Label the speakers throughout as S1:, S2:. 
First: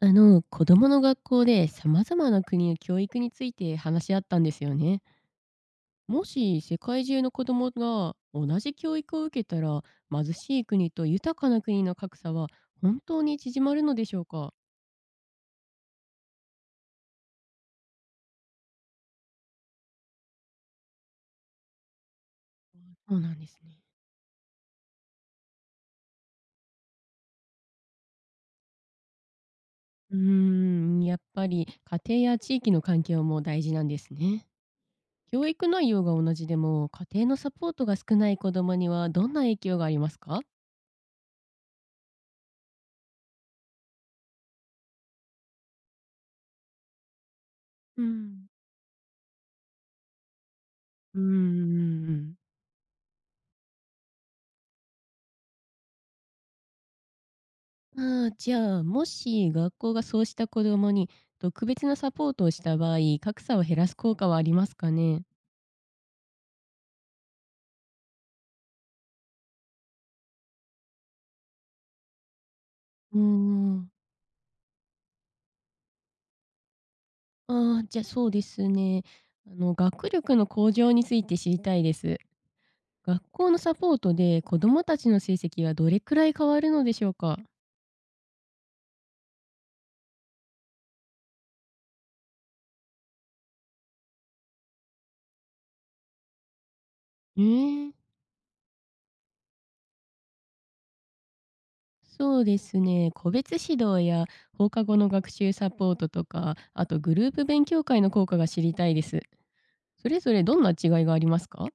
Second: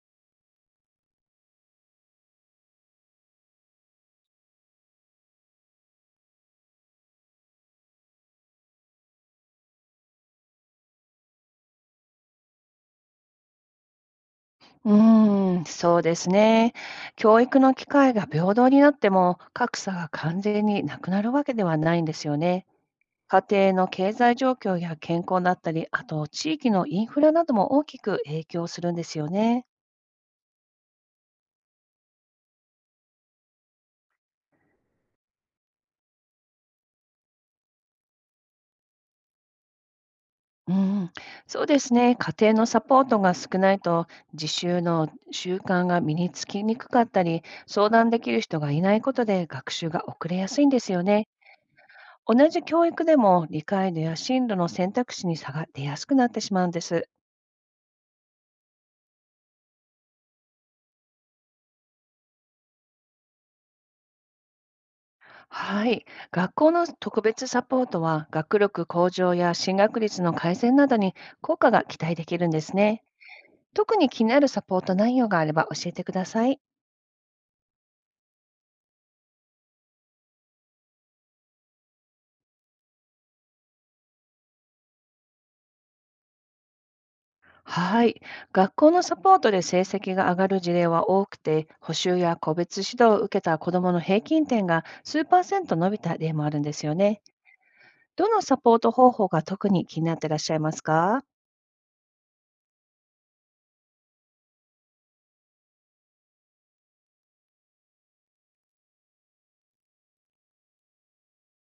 S1: 子供の学校で様々な国の教育について話し合ったんですよね。もし世界中の子供が同じ教育を受けたら、貧しい国と豊かな国の格差は本当に縮まるのでしょうか。
S2: うーん、そうですね。教育の機会が平等になっても、格差が完全になくなるわけではないんですよね。
S1: そうなん
S2: 家
S1: ですね。
S2: 庭の経済状況や健康だったり、あと地域のインフラなども大きく影響するんですよね。
S1: やっぱり家庭や地域の環境も大事なんですね。教育内容が同じでも、家庭のサポートが少ない子供にはどんな影響がありますか？
S2: うん、そうですね。家庭のサポートが少ないと、自習の習慣が身につきにくかったり、相
S1: う
S2: 談できる
S1: ん、
S2: 人がいないことで学習が遅れやすいんですよ
S1: うー
S2: ね。
S1: ん。
S2: 同じ教育でも理解度や進路の選択肢に差が出やすくなってしまうんです。
S1: ああ、じゃあ、もし学校がそうした子どもに特別なサポートをした場合、格差を減らす効果はありますかね？
S2: はい。学校の特別サポートは学力向上や進学率の改善などに効果が期待できるんですね。
S1: うーん。
S2: 特に気になるサポート内容があれば教えてください。
S1: ああ、じゃ、そうですね。学力の向上について知りたいです。学校のサポートで子どもたちの成績はどれくらい変わるのでしょうか？
S2: はい。学校のサポートで成績が上がる事例は多くて、補習や個別指導を受けた子どもの平均点が数パーセント伸びた例もあるんですよね。
S1: えー、
S2: どのサポート方法が特に気になってらっしゃいますか？
S1: そうですね、個別指導や放課後の学習サポートとか、あとグループ勉強会の効果が知りたいです。それぞれどんな違いがありますか？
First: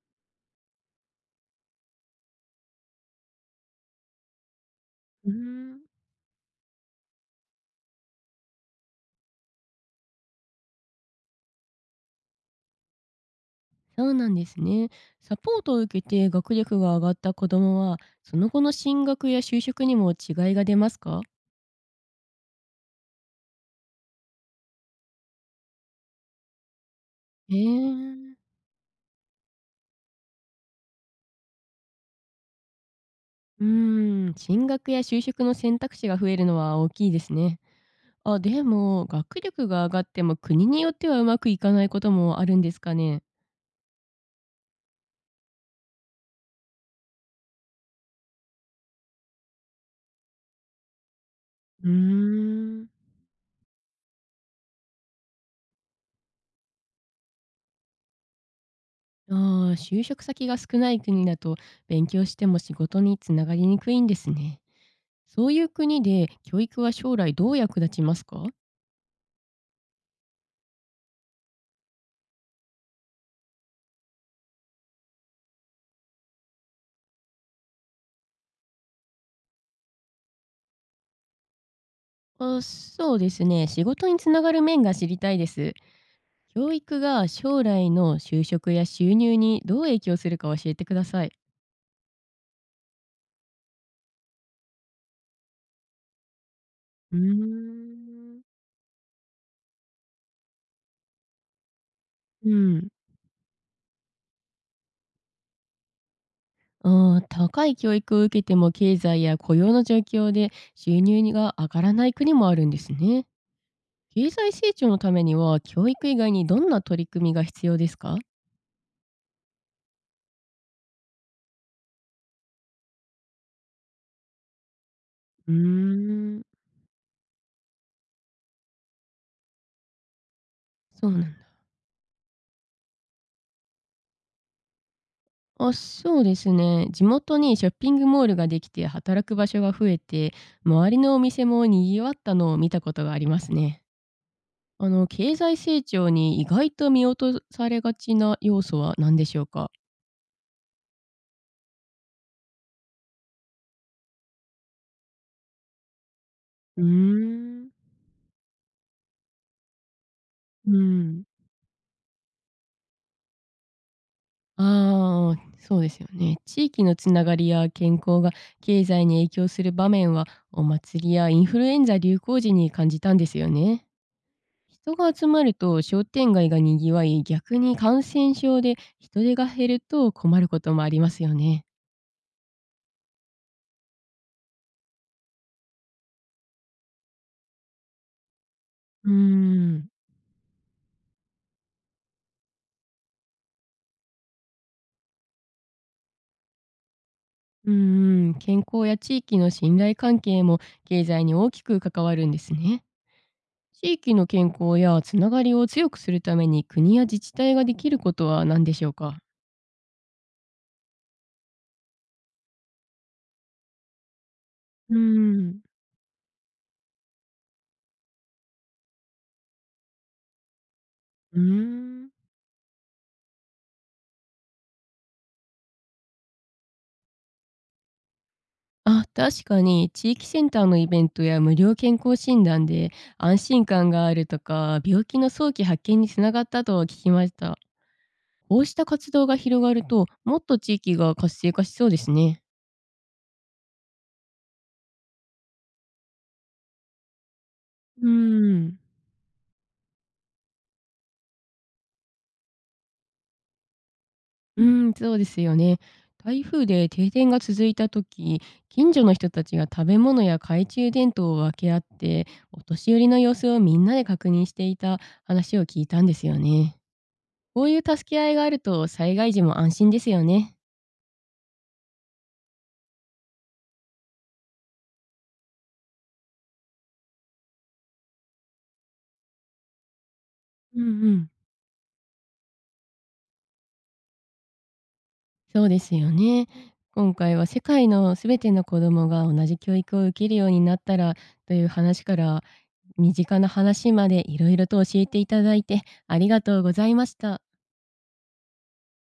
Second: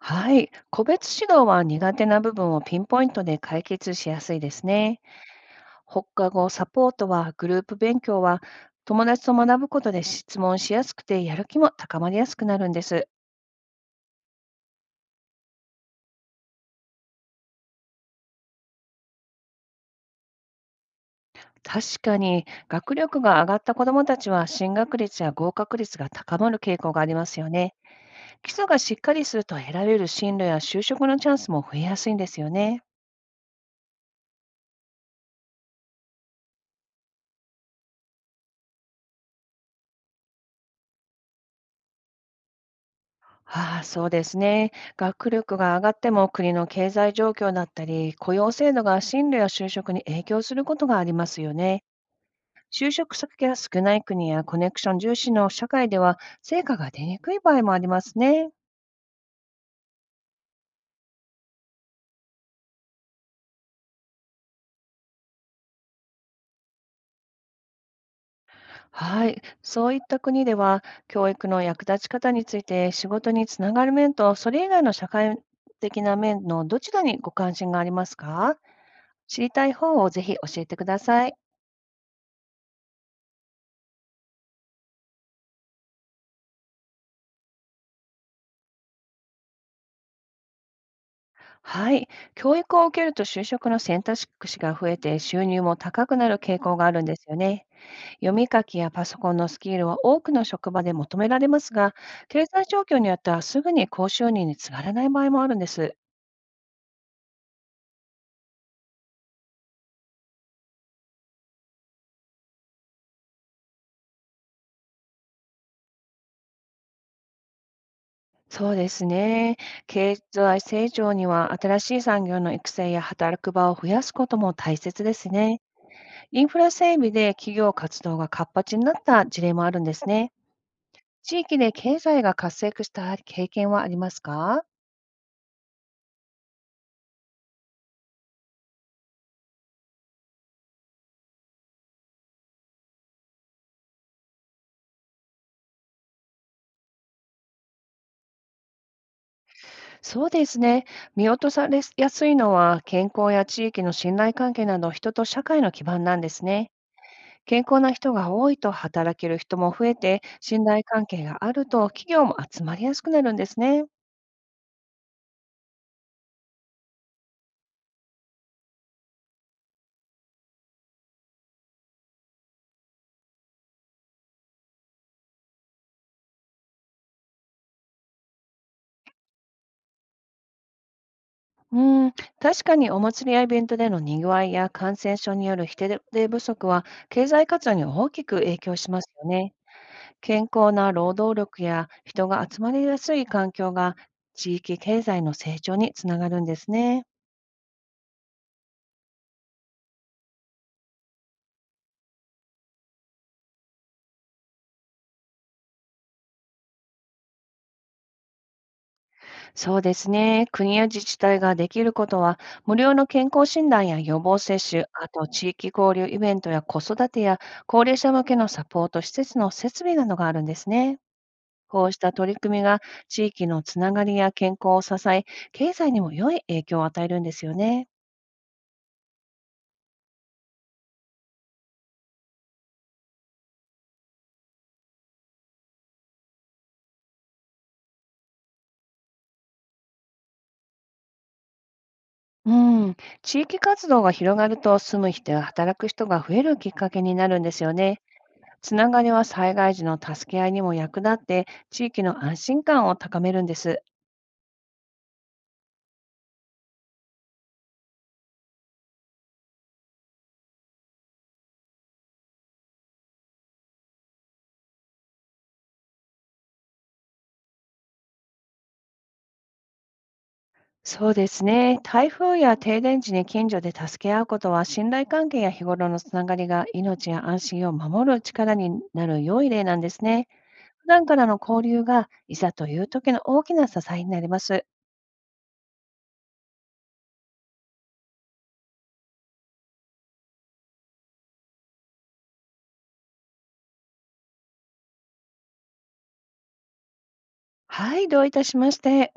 S2: はい、個別指導は苦手な部分をピンポイントで解決しやすいですね。
S1: うーん。
S2: 放課後サポートはグループ勉強は友達と学ぶことで質問しやすくてやる気も高まりやすくなるんです。
S1: そうなんですね。サポートを受けて学力が上がった子どもは、その後の進学や就職にも違いが出ますか？
S2: 確かに学力が上がった子どもたちは進学率や合格率が高まる傾向がありますよね。
S1: ええ。
S2: 基礎がしっかりすると得られる進路や就職のチャンスも増えやすいんですよね。
S1: うーん、進学や就職の選択肢が増えるのは大きいですね。あ、でも、学力が上がっても国によってはうまくいかないこともあるんですかね。
S2: ああ、そうですね。学力が上がっても国の経済状況だったり、雇用制度が進路や就職に影響することがありますよね。
S1: うーん。
S2: 就職先が少ない国やコネクション重視の社会では成果が出にくい場合もありますね。
S1: ああ、就職先が少ない国だと勉強しても仕事につながりにくいんですね。そういう国で教育は将来どう役立ちますか？
S2: はい。そういった国では、教育の役立ち方について仕事につながる面と、それ以外の社会的な面のどちらにご関心がありますか？知りたい方をぜひ教えてください。
S1: あ、そうですね。仕事につながる面が知りたいです。教育が将来の就職や収入にどう影響するか教えてください。
S2: はい。教育を受けると就職の選択肢が増えて収入も高くなる傾向があるん
S1: う
S2: ですよね。読
S1: ーん。
S2: み書きやパソコンのスキルは多くの職場で求められますが、経
S1: う
S2: 済状
S1: ん。
S2: 況によってはすぐに高収入につながらない場合もあるんです。
S1: あー、高い教育を受けても経済や雇用の状況で収入が上がらない国もあるんですね。経済成長のためには教育以外にどんな取り組みが必要ですか？
S2: そうですね。経済成長には新しい産業の育成や働く場を増やすことも大切です
S1: うー
S2: ね。イ
S1: ん。
S2: ンフラ整備で企業活動が活発になった事例もあるんですね。
S1: そうな
S2: 地
S1: ん、
S2: 域で経済が活性化した経験はありますか？
S1: あ、そうですね。地元にショッピングモールができて働く場所が増えて、周りのお店も賑わったのを見たことがありますね。経済成長に意外と見落とされがちな要素は何でしょうか？
S2: そうですね。見落とされやすいのは、健康や地域の信頼関係など、人と社会の基盤なんですね。
S1: うー
S2: 健
S1: ん、
S2: 康な人が多いと働ける人も増えて、信
S1: う
S2: 頼関
S1: ん、
S2: 係があると企業も集まりやすくなるんですね。
S1: ああ、そうですよね。地域のつながりや健康が経済に影響する場面は、お祭りやインフルエンザ流行時に感じたんですよね。人が集まると商店街がにぎわい、逆に感染症で人手が減ると困ることもありますよね。
S2: うん、確かにお祭りやイベントでのにぎわいや感染症による人手不足は経済活動に大きく影響しま
S1: う
S2: す
S1: ー
S2: よね。
S1: ん、
S2: 健康な労働力や人が集まりやすい環境が地域経済の成長につながるんですね。
S1: うんん、健康や地域の信頼関係も経済に大きく関わるんですね。地域の健康やつながりを強くするために国や自治体ができることは何でしょうか？
S2: そうですね。国や自治体ができることは、無料の健康診断や予防接種、
S1: うー
S2: あと地
S1: ん、
S2: 域交流イベントや子育てや高齢者向けのサポート施設の設備などがあるんですね。
S1: うー
S2: こうし
S1: ん。
S2: た取り組みが地域のつながりや健康を支え、経済にも良い影響を与えるんですよね。
S1: あ、確かに地域センターのイベントや無料健康診断で安心感があるとか病気の早期発見につながったとは聞きました。こうした活動が広がるともっと地域が活性化しそうですね。
S2: うん、地域活動が広がると住む人や働く人が増えるきっかけになるんですよね。
S1: うー
S2: つ
S1: ん、
S2: ながりは災害時の助け合いにも役立って、地域の安心感を高めるんです。
S1: うーん、そうですよね。台風で停電が続いた時、近所の人たちが食べ物や懐中電灯を分け合ってお年寄りの様子をみんなで確認していた話を聞いたんですよね。こういう助け合いがあると災害時も安心ですよね。
S2: そうですね。台風や停電時に近所で助け合うことは、信頼関係や日頃のつながりが命や安心を守る力になる良い例なんですね。
S1: うん
S2: 普段
S1: う
S2: から
S1: ん。
S2: の交流が、いざという時の大きな支えになります。
S1: そうですよね。今回は世界のすべての子どもが同じ教育を受けるようになったらという話から身近な話までいろいろと教えていただいてありがとうございました。
S2: はい、どういたしまして。